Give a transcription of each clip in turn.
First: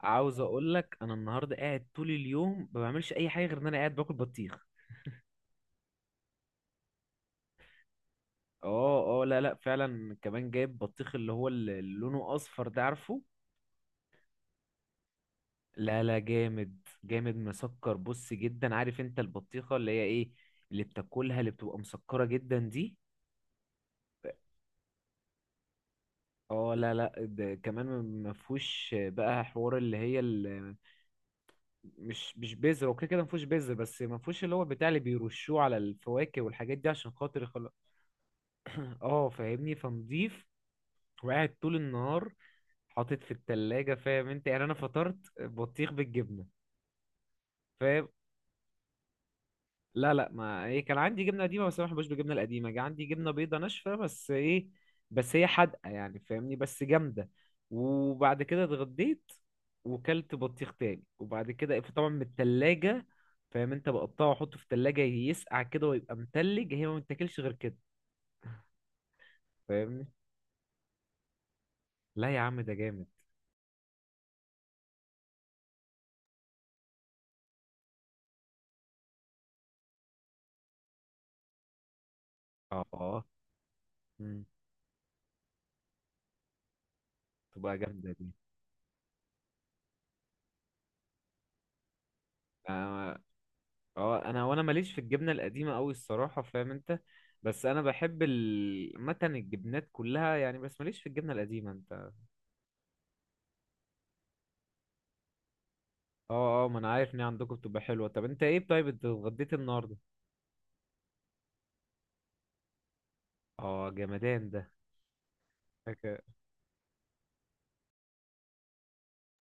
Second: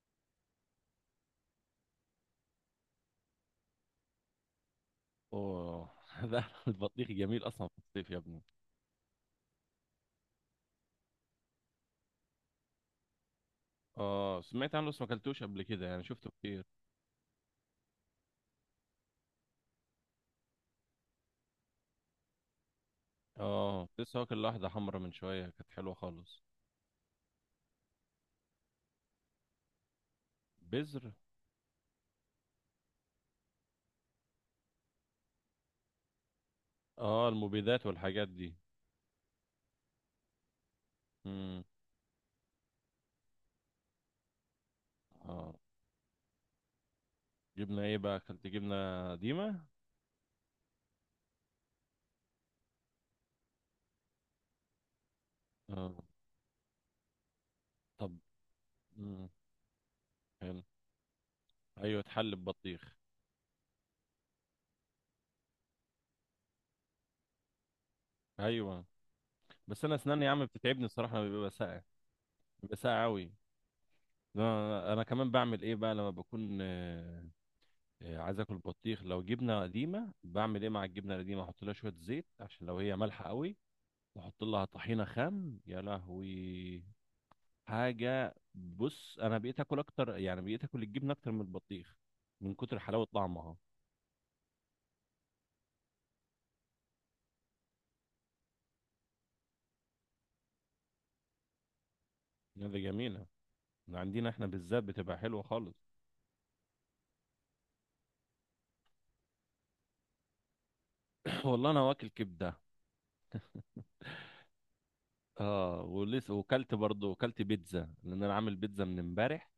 عاوز اقول لك انا النهارده قاعد طول اليوم ما بعملش اي حاجه غير ان انا قاعد باكل بطيخ. اوه. ده البطيخ جميل اصلا في الصيف يا ابني. اه اه، لا لا، فعلا كمان جايب بطيخ اللي لونه اصفر ده، عارفه؟ اه، سمعت عنه بس ما اكلتوش قبل كده لا يعني لا، شفته كتير. جامد جامد مسكر بص جدا، عارف انت البطيخه اللي هي ايه؟ اللي بتاكلها، اللي بتبقى مسكره جدا دي. اه، لسه واكل واحده حمرا من شويه كانت حلوه خالص. اه، لا لا، ده كمان. ما فيهوش بقى حوار اللي هي بذر. مش بذر. اوكي كده، ما فيهوش بذر، بس ما فيهوش اللي هو بتاع اللي بيرشوه على الفواكه والحاجات دي عشان اه، خاطر يخلق. المبيدات والحاجات دي. اه، فاهمني، فنضيف. وقاعد امم. طول النهار، حاطط في التلاجة، فاهم انت؟ يعني انا فطرت اه، بطيخ بالجبنة. جبنه ايه فاهم. بقى، اكلت جبنه قديمه؟ لا لا، ما ايه، كان عندي جبنة قديمة، بس انا ما بحبش بالجبنة القديمة. جه عندي جبنة بيضة ناشفة، بس ايه، بس هي حادقة اه. يعني، فاهمني، بس جامدة. طب. وبعد كده امم. اتغديت. وكلت حلو. بطيخ تاني وبعد كده ايوه، طبعا من اتحل ببطيخ. التلاجة. فاهم انت؟ بقطعه واحطه في التلاجة يسقع كده ويبقى متلج، هي ما بتاكلش غير كده. ايوه. بس انا فاهمني. اسناني يا عم بتتعبني الصراحه لما بيبقى ساقع، لا يا عم، ده بيبقى ساقع جامد. قوي. انا كمان بعمل ايه بقى لما بكون عايز اكل بطيخ. لو جبنه قديمه بعمل ايه مع الجبنه القديمه؟ احط لها شويه زيت عشان لو اه هي اه، مالحه قوي، واحط مم. لها طحينه خام، يا لهوي. تبقى جامدة دي. حاجه. بص انا بقيت اكل اكتر، يعني بقيت اكل الجبنه اكتر من البطيخ من كتر حلاوه آه، طعمها. اه، انا وانا ماليش في الجبنه القديمه قوي الصراحه، فاهم انت؟ بس انا بحب متن الجبنات كلها يعني، بس ماليش في الجبنه القديمه انت. هذا جميله. عندنا احنا بالذات بتبقى حلوه خالص. اه اه، ما انا عارف ان هي عندكم بتبقى حلوه. طب انت ايه؟ طيب انت اتغديت النهارده؟ والله انا واكل كبده. اه، جمدان ده. اه، حكا- ولسه وكلت برضه، وكلت بيتزا لان انا عامل بيتزا من امبارح.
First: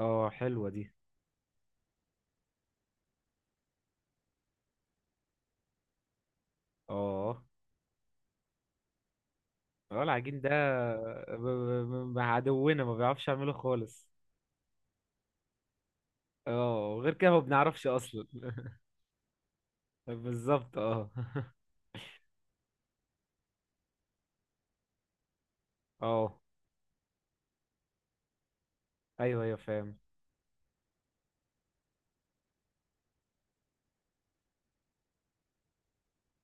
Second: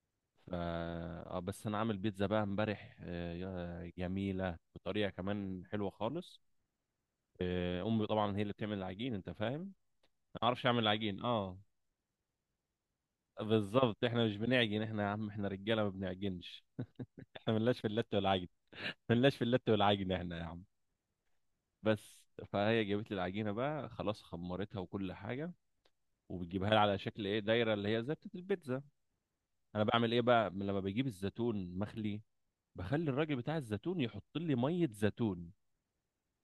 اه، ف حلوه دي. بس انا عامل بيتزا بقى امبارح. جميله بطريقه كمان حلوه خالص. اه امي طبعا هي اللي بتعمل العجين، انت فاهم انا اه، العجين ما ده. اعرفش اعمل العجين. ب- اه. عدونا ما بيعرفش يعمله بالظبط خالص. احنا مش بنعجن احنا يا عم، احنا رجاله ما بنعجنش. اه، وغير كده ما احنا ملناش بنعرفش في اللت اصلا والعجن، ملناش في اللت والعجن احنا يا عم. بالظبط اه بس فهي جابت لي العجينه بقى، خلاص خمرتها وكل حاجه، اه، وبتجيبها لي على شكل ايه؟ دايره، اللي هي زي بتاعت البيتزا. ايوه ايوه، انا فاهم. بعمل ايه بقى لما بجيب الزيتون؟ مخلي، بخلي الراجل بتاع الزيتون يحط لي ميه زيتون.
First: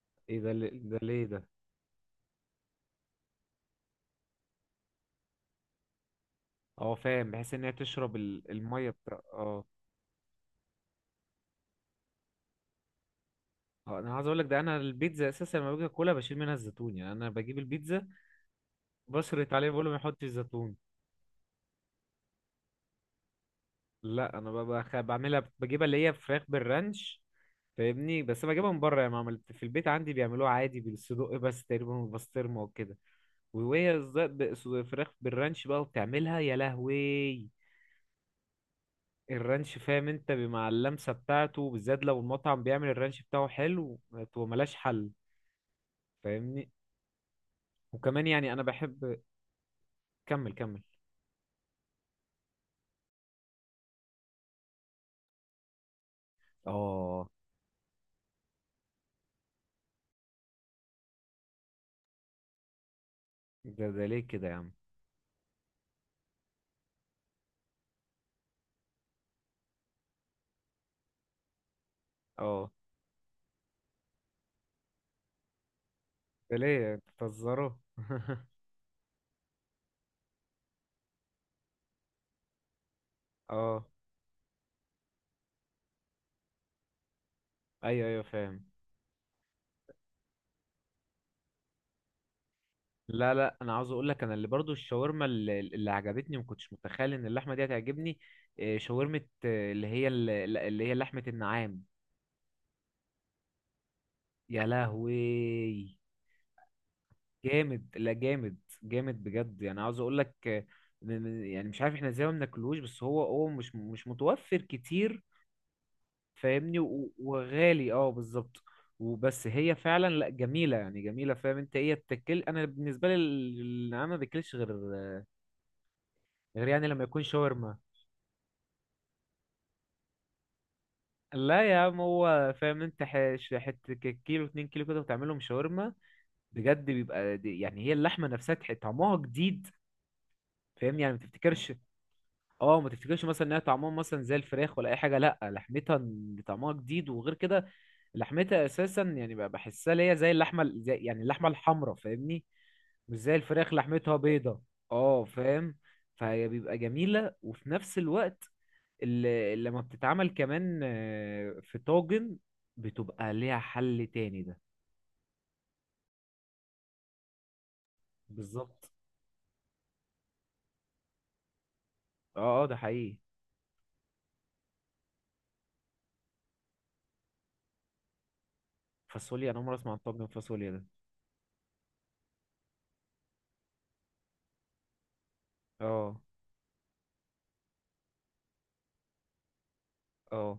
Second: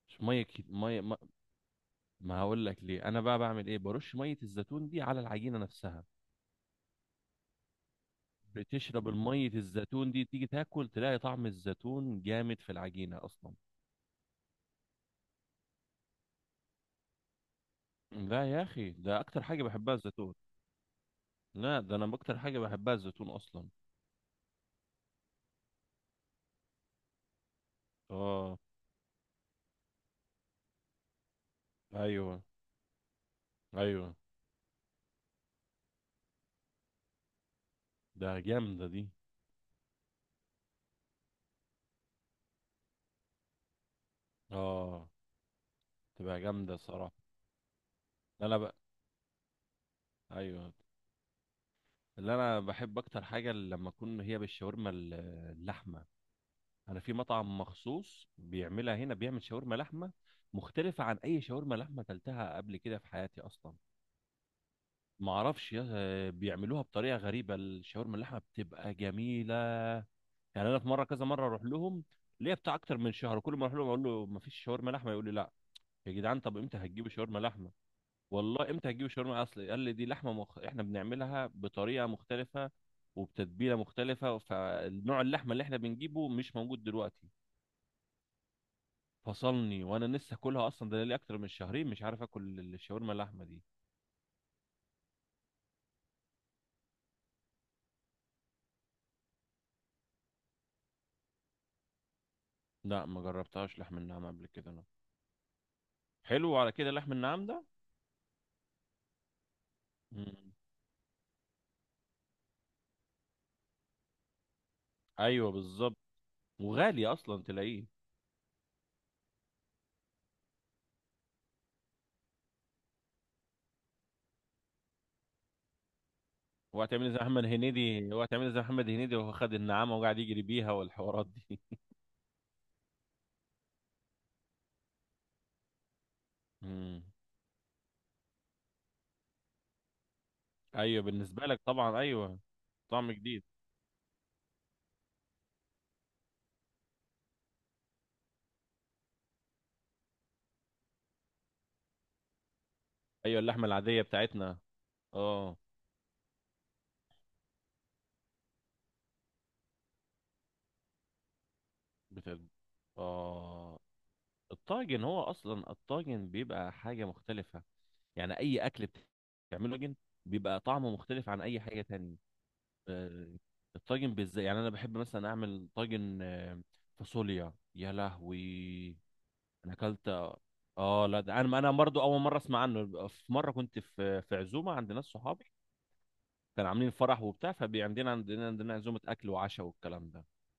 مش ايه ميه ده؟ ده ميه ما. ليه ده؟ ما هقول لك ليه. انا بقى بعمل ايه؟ برش ميه الزيتون دي على العجينه نفسها. اه، فاهم، بحيث ان هي تشرب الميه بتشرب بتاع المية اه الزيتون دي، تيجي تاكل تلاقي طعم الزيتون جامد في العجينة أصلا. انا عايز اقول لك، ده انا البيتزا اساسا لما باجي اكلها بشيل منها الزيتون يعني، انا بجيب البيتزا، لا يا أخي، ده أكتر بشرط حاجة عليه بقول له بحبها ما يحطش الزيتون. زيتون. لا ده أنا أكتر حاجة بحبها الزيتون أصلا. لا، انا بعملها، بجيبها اللي هي فراخ بالرانش. فاهمني. بس آه. بجيبها من بره، يعني ما عملت في البيت. عندي بيعملوها عادي بالصدق بس تقريبا، أيوه. والبسطرمه وكده. وهي أيوه. فراخ بالرانش بقى وبتعملها، يا لهوي! ده جامدة دي. الرانش فاهم انت، مع اللمسه بتاعته بالذات لو المطعم بيعمل الرانش بتاعه حلو، تبقى ملهاش آه. حل. تبقى فاهمني. جامدة صراحة. وكمان يعني أنا انا بقى. بحب. كمل أيوه. كمل. اللي أنا بحب أكتر حاجة لما أكون هي بالشاورما اللحمة. أنا في اه، مطعم مخصوص بيعملها هنا، بيعمل شاورما لحمة مختلفة عن أي شاورما لحمة أكلتها قبل كده في حياتي أصلا. ده ليه كده يا عم؟ ما اعرفش بيعملوها بطريقه غريبه. الشاورما اللحمه بتبقى جميله. يعني انا في مره، كذا مره اروح لهم ليا اه، بتاع اكتر من شهر، كل ما اروح لهم اقول له ما فيش شاورما لحمه، يقول لي لا. يا جدعان ده طب امتى ليه هتجيبوا شاورما بتهزروا؟ لحمه؟ والله امتى هتجيبوا شاورما؟ اصل قال لي دي لحمه احنا بنعملها بطريقه مختلفه وبتتبيله اه، مختلفه، فنوع اللحمه اللي احنا بنجيبه مش موجود دلوقتي. ايوه ايوه، فاهم. فصلني وانا لسه كلها اصلا، ده لي اكتر من شهرين مش عارف اكل الشاورما لا اللحمه لا، دي. انا عاوز اقول لك انا اللي برضو الشاورما اللي عجبتني، ما كنتش متخيل ان اللحمه دي هتعجبني. شاورمه اللي هي اللي هي لحمه النعام. لا ما جربتهاش لحم النعام قبل يا كده انا. لهوي. حلو على كده لحم النعام ده. جامد، لا جامد. جامد بجد، يعني عاوز اقول لك مم. يعني مش عارف احنا ازاي ما بناكلوش، بس هو مش متوفر كتير. ايوه بالظبط. فاهمني، وغالي اصلا تلاقيه. وغالي، اه، بالظبط. وبس هي فعلا، لا جميله يعني جميله، فاهم انت ايه التكل؟ انا بالنسبه لي النعام ما باكلش غير هو يعني هتعمل لما إيه زي يكون محمد شاورما. هنيدي، هو هتعمل إيه زي محمد هنيدي وهو خد النعامه وقاعد يجري بيها والحوارات دي. لا يا عم، هو فاهم انت، حته كيلو 2 كيلو كده وتعملهم شاورما. بجد مم. بيبقى يعني هي اللحمه نفسها طعمها جديد. فاهم؟ ايوه يعني ما بالنسبه لك تفتكرش. طبعا، ايوه. اه، ما طعم تفتكرش جديد. مثلا انها طعمها مثلا زي الفراخ ولا اي حاجه، لا لحمتها طعمها جديد وغير كده. لحمتها اساسا يعني بقى بحسها ليا زي اللحمه زي يعني اللحمه الحمراء، فاهمني. مش زي ايوه اللحمه الفراخ العاديه لحمتها بتاعتنا. بيضه. اه، اه. فاهم. فهي بيبقى جميله وفي نفس الوقت اللي لما بتتعمل كمان في طاجن بتاعت. بتبقى ليها اه، حل تاني ده. الطاجن هو اصلا الطاجن بيبقى حاجه مختلفه. يعني اي اكل بالظبط. بتعمله طاجن بيبقى طعمه مختلف عن اي حاجه تانية. اه اه، ده حقيقي. آه، الطاجن بالذات يعني انا بحب مثلا اعمل طاجن فاصوليا، يا لهوي. فاصوليا؟ انا انا عمري اسمع عن اكلت. طاجن فاصوليا ده. اه لا، ده انا برضو اول مره اسمع عنه. في مره كنت في عزومه عند ناس صحابي، اه كانوا عاملين فرح وبتاع، فعندنا عندنا عندنا عندنا عزومه اكل وعشاء والكلام ده. اه،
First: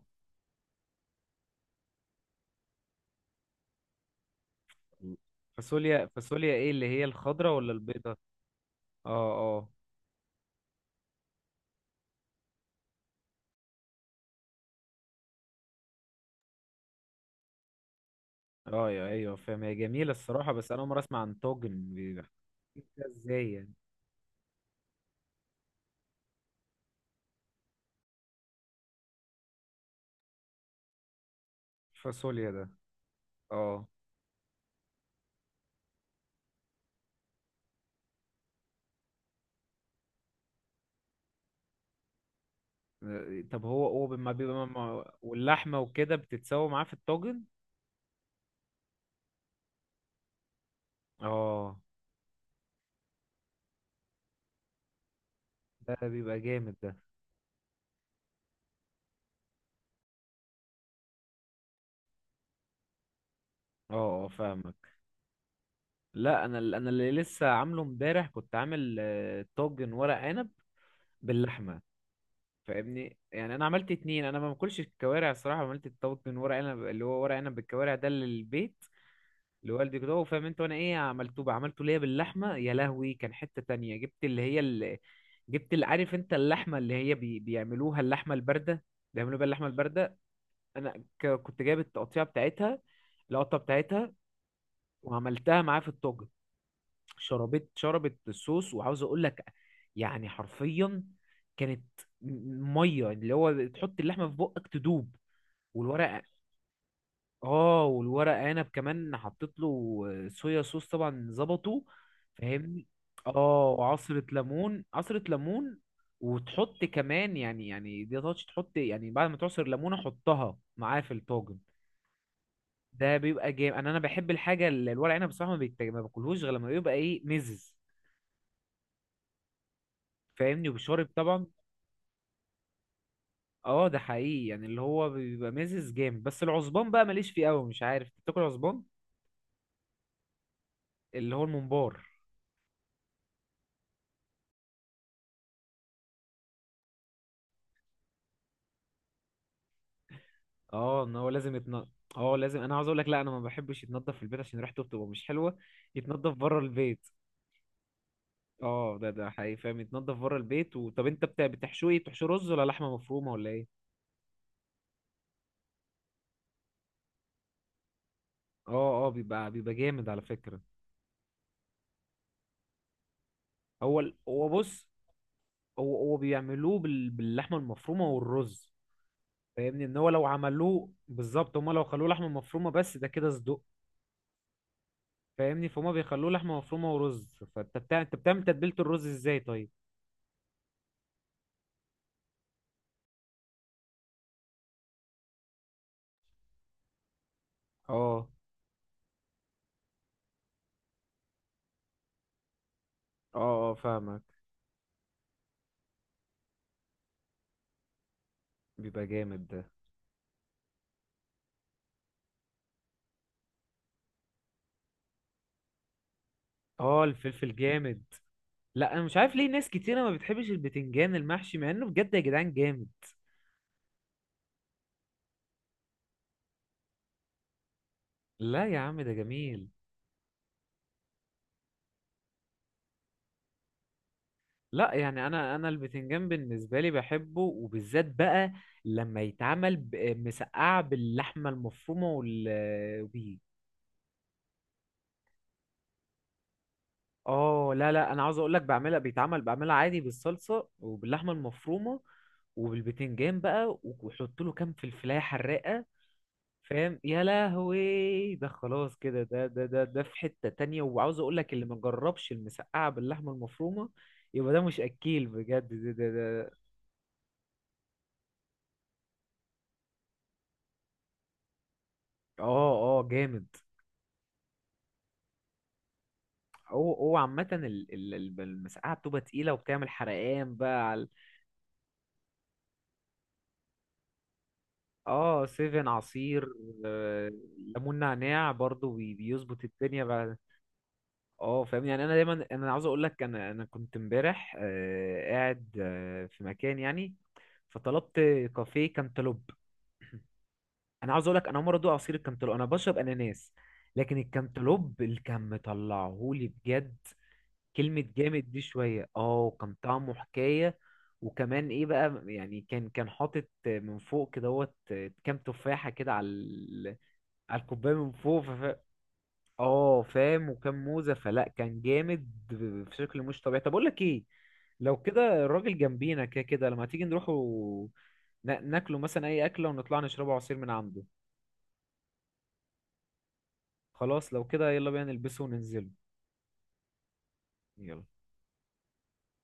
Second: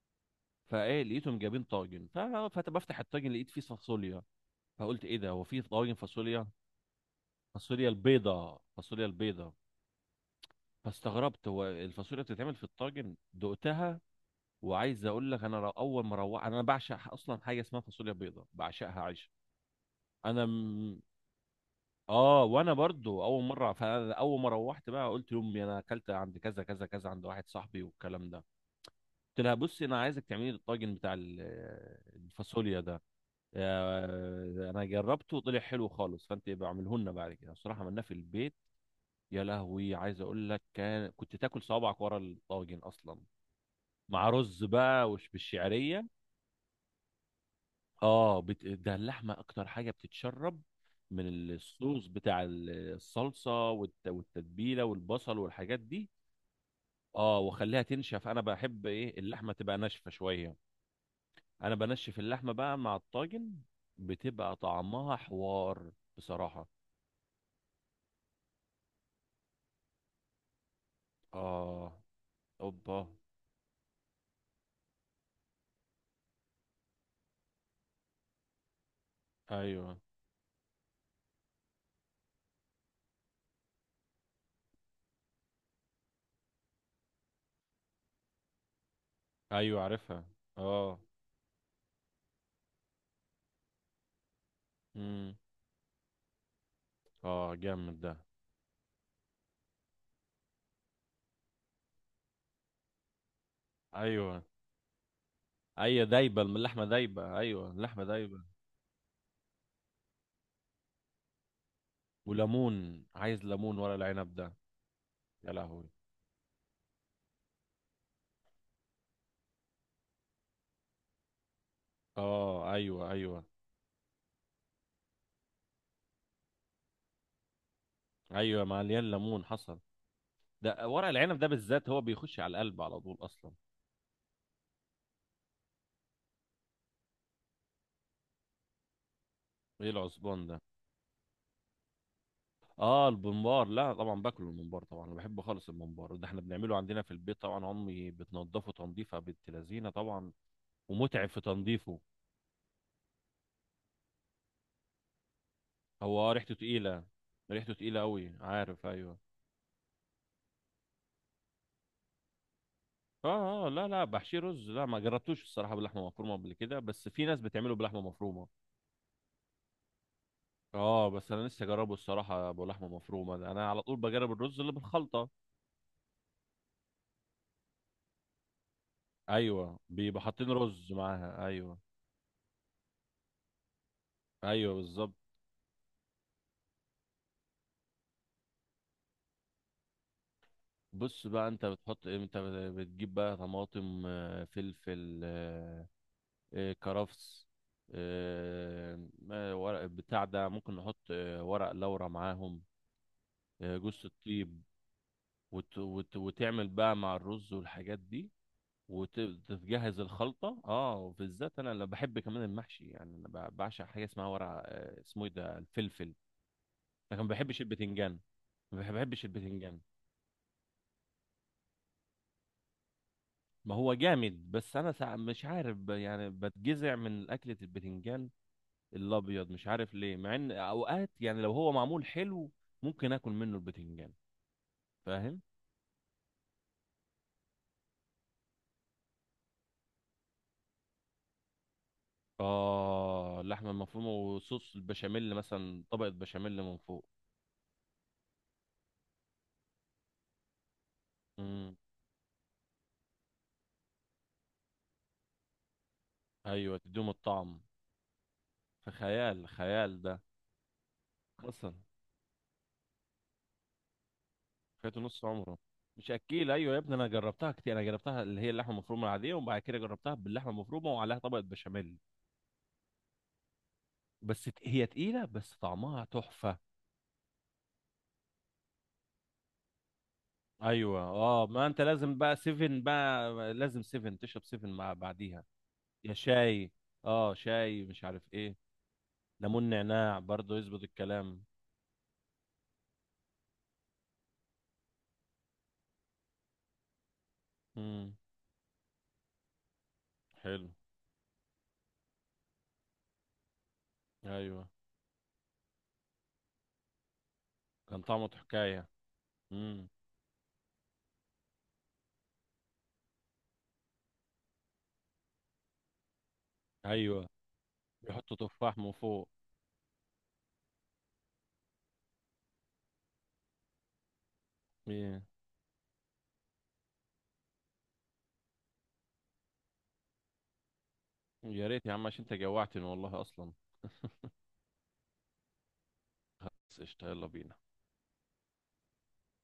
فايه، لقيتهم جايبين طاجن. فبفتح الطاجن لقيت فيه فاصوليا، فقلت ايه ده؟ هو في طاجن فاصوليا فاصوليا؟ فاصوليا، ايه اللي هي، الخضراء ولا فاصوليا البيضه؟ البيضه، فاصوليا البيضه. اه اه. فاستغربت هو الفاصوليا بتتعمل في الطاجن دقتها. وعايز اقول لك انا، اول ما روحت، انا بعشق اصلا حاجه اسمها فاصوليا بيضاء، اه، بعشقها عيش. ايوه فاهم، هي جميله انا الصراحه، بس انا اول مره م... اسمع عن توجن بيبقى. اه، وانا ده برضو اول ازاي يعني؟ مره، فانا اول ما روحت بقى قلت لامي انا اكلت عند كذا كذا كذا عند واحد صاحبي والكلام ده. قلت لها بصي انا عايزك تعملي لي الطاجن بتاع فاصوليا ده. الفاصوليا ده. اه. انا جربته وطلع حلو خالص، فانت يبقى اعمله لنا بعد كده. الصراحه عملناه في البيت. يا لهوي عايز اقول لك، كنت تاكل صوابعك ورا الطاجن اصلا. طب هو مع ما بيبقى رز بقى وش واللحمه بالشعريه. وكده بتتسوى معاه في الطاجن. اه ده اللحمه اكتر حاجه بتتشرب من اه، الصوص بتاع الصلصه والتتبيله والبصل والحاجات ده دي. بيبقى جامد ده. اه، واخليها تنشف. انا بحب ايه اللحمه تبقى ناشفه شويه. انا بنشف اللحمه بقى مع الطاجن، اه اه، بتبقى فاهمك. طعمها حوار. لا، انا بصراحه. اللي لسه عامله امبارح، كنت عامل طاجن ورق عنب باللحمه. اه، اوبا. فاهمني، يعني انا عملت اتنين. انا ما باكلش الكوارع الصراحه، عملت الطاجن ورق عنب اللي هو ورق عنب بالكوارع ده للبيت، ايوه لوالدي كده هو، فاهم انت؟ وانا ايه عملته بقى، عملته ليا باللحمه، يا لهوي! كان حته تانية، جبت اللي عارف انت، اللحمه اللي هي بيعملوها اللحمه البارده، بيعملوا بيها اللحمه ايوه البارده. عارفها. اه. انا كنت جايب التقطيعه بتاعتها، القطه بتاعتها، امم. وعملتها معاه في الطاجن. اه شربت جامد ده. شربت الصوص، وعاوز اقول لك يعني حرفيا، كانت ميه، اللي هو تحط اللحمه في ايوه بقك تدوب ايوه والورق. دايبه اللحمه دايبه، ايوه اه، اللحمه والورق دايبه. عنب كمان حطيت له صويا صوص طبعا ظبطه. فاهمني. وليمون. عايز اه، ليمون ورق وعصرة العنب ده. ليمون عصرة يا ليمون. لهوي. وتحط كمان يعني، دي تاتش، تحط يعني بعد ما تعصر ليمونة حطها معاه في الطاجن. اه، ايوه ده ايوه بيبقى جامد. انا بحب الحاجة اللي الورق عنب بصراحة، ما باكلهوش غير لما بيبقى ايه مزز. ايوه، مليان ليمون، حصل. فاهمني، ده وبشارب ورق العنب ده طبعا. بالذات هو بيخش على القلب على طول اصلا. اه، ده حقيقي، يعني اللي هو بيبقى مزز جامد. بس العصبان بقى ماليش فيه قوي، مش عارف بتاكل عصبان؟ ايه العصبان ده؟ اللي هو الممبار. اه البمبار. لا طبعا باكله الممبار طبعا، انا بحبه خالص. الممبار ده احنا بنعمله عندنا في البيت طبعا، امي بتنضفه تنظيفه بنت لذينه طبعا، اه، ان ومتعب هو في لازم يتنضف. تنظيفه. اه، لازم. انا عاوز اقول لك، لا انا ما بحبش يتنضف في البيت عشان ريحته بتبقى مش حلوه، هو يتنضف ريحته بره تقيله، البيت. ريحته تقيله قوي، عارف اه، ده ايوه. ده حقيقي، فاهم يتنضف بره البيت طب انت بتاع بتحشوه ايه؟ بتحشوه رز ولا لحمه مفرومه ولا اه ايه؟ اه، لا لا، بحشيه رز. لا ما جربتوش الصراحه باللحمه مفرومه قبل كده، بس في ناس بتعمله بلحمه مفرومه. اه اه، بيبقى جامد على فكره. اه بس انا لسه جربه الصراحه بلحمه مفرومه ده. انا على طول بجرب هو الرز اللي بص، بالخلطه. هو بيعملوه باللحمه المفرومه والرز. ايوه فاهمني، ان هو بيبقى لو حاطين عملوه رز معاها، بالظبط هما، ايوه. لو خلوه لحمه مفرومه بس، ده كده صدق. ايوه بالظبط. فاهمني، فهم بيخلوه لحمه مفرومه ورز. فانت بتاع انت بتعمل تتبيله الرز ازاي طيب؟ بص بقى، انت بتحط ايه انت؟ بتجيب بقى طماطم، فلفل، كرفس اه ورق بتاع ده، ممكن نحط ورق لورا معاهم. اه اه، جوز فاهمك. الطيب، وتعمل بقى مع الرز والحاجات دي بيبقى جامد ده. وتجهز الخلطه. اه، وبالذات انا اللي بحب كمان المحشي. يعني انا بعشق حاجه اسمها ورق، اسمه ايه ده، الفلفل. اه، لكن ما الفلفل بحبش جامد. البتنجان، ما لا، بحب- انا مش بحبش عارف ليه ناس البتنجان. كتيرة ما بتحبش البتنجان المحشي، مع انه بجد يا جدعان جامد. ما هو جامد، بس انا مش عارف يعني بتجزع من اكله البتنجان لا يا عم، ده الابيض، جميل. مش عارف ليه. مع ان اوقات يعني لو هو معمول حلو ممكن اكل منه البتنجان. لا، يعني فاهم. انا البتنجان بالنسبه لي بحبه، وبالذات بقى لما يتعمل مسقعه باللحمه المفرومه وال بيه. اه، اللحمه المفرومه وصوص البشاميل مثلا، طبقه بشاميل من فوق. اه، لا لا، انا عاوز اقول لك، بعملها عادي بالصلصه وباللحمه امم. المفرومه، وبالبتنجان بقى، وحط له كام فلفلايه حراقه. ايوه فاهم، تدوم يا الطعم. لهوي، ده في خلاص كده. ده خيال. ده ده خيال ده في ده حتة تانية، وعاوز اقول لك اللي اصلا، ما جربش المسقعة باللحمة المفرومة يبقى ده مش فاته اكيل نص عمره، بجد، ده. مش ده. اكيل. ايوه يا ابني انا جربتها كتير. انا جربتها اللي هي اللحمه المفرومه العاديه، وبعد كده جربتها باللحمه المفرومه وعليها طبقه بشاميل. اه اه، جامد. بس هي تقيله بس طعمها تحفه. هو عامة المسقعة بتبقى تقيلة، وبتعمل حرقان بقى ايوه على. اه، ما انت لازم بقى سيفن. بقى لازم سيفن، تشرب سيفن مع بعديها. اه، سيفن يا عصير. شاي. آه، اه، شاي، ليمون مش عارف نعناع ايه، برضو بيظبط ليمون الدنيا نعناع، بقى. برضه يظبط الكلام. اه، فاهم، يعني انا دايما انا عاوز اقول لك، انا كنت امبارح قاعد في مكان يعني، فطلبت امم، كافيه كانتالوب. حلو. انا عاوز اقول لك، انا عمري ادوق عصير الكامتالوب، انا بشرب اناناس. لكن ايوه الكامتالوب اللي كان مطلعهولي بجد، كان كلمة طعمه جامد دي حكايه. شوية، اه، كان امم. طعمه حكاية. وكمان ايه بقى، يعني كان حاطط من فوق كدهوت كام تفاحة كده على ايوه على الكوباية من بيحطوا فوق تفاح من فوق. اه، فاهم، وكام موزة، فلا كان جامد في شكل مش طبيعي. طب اقول لك ايه، لو إيه. كده الراجل جنبينا كده كده، لما تيجي نروح ناكله مثلا اي اكلة، ونطلع نشربه عصير من عنده. يا ريت يا عم عشان انت جوعتني والله اصلا. خلاص، لو كده يلا بينا نلبسه وننزله. بس قشطة، يلا بينا. يلا.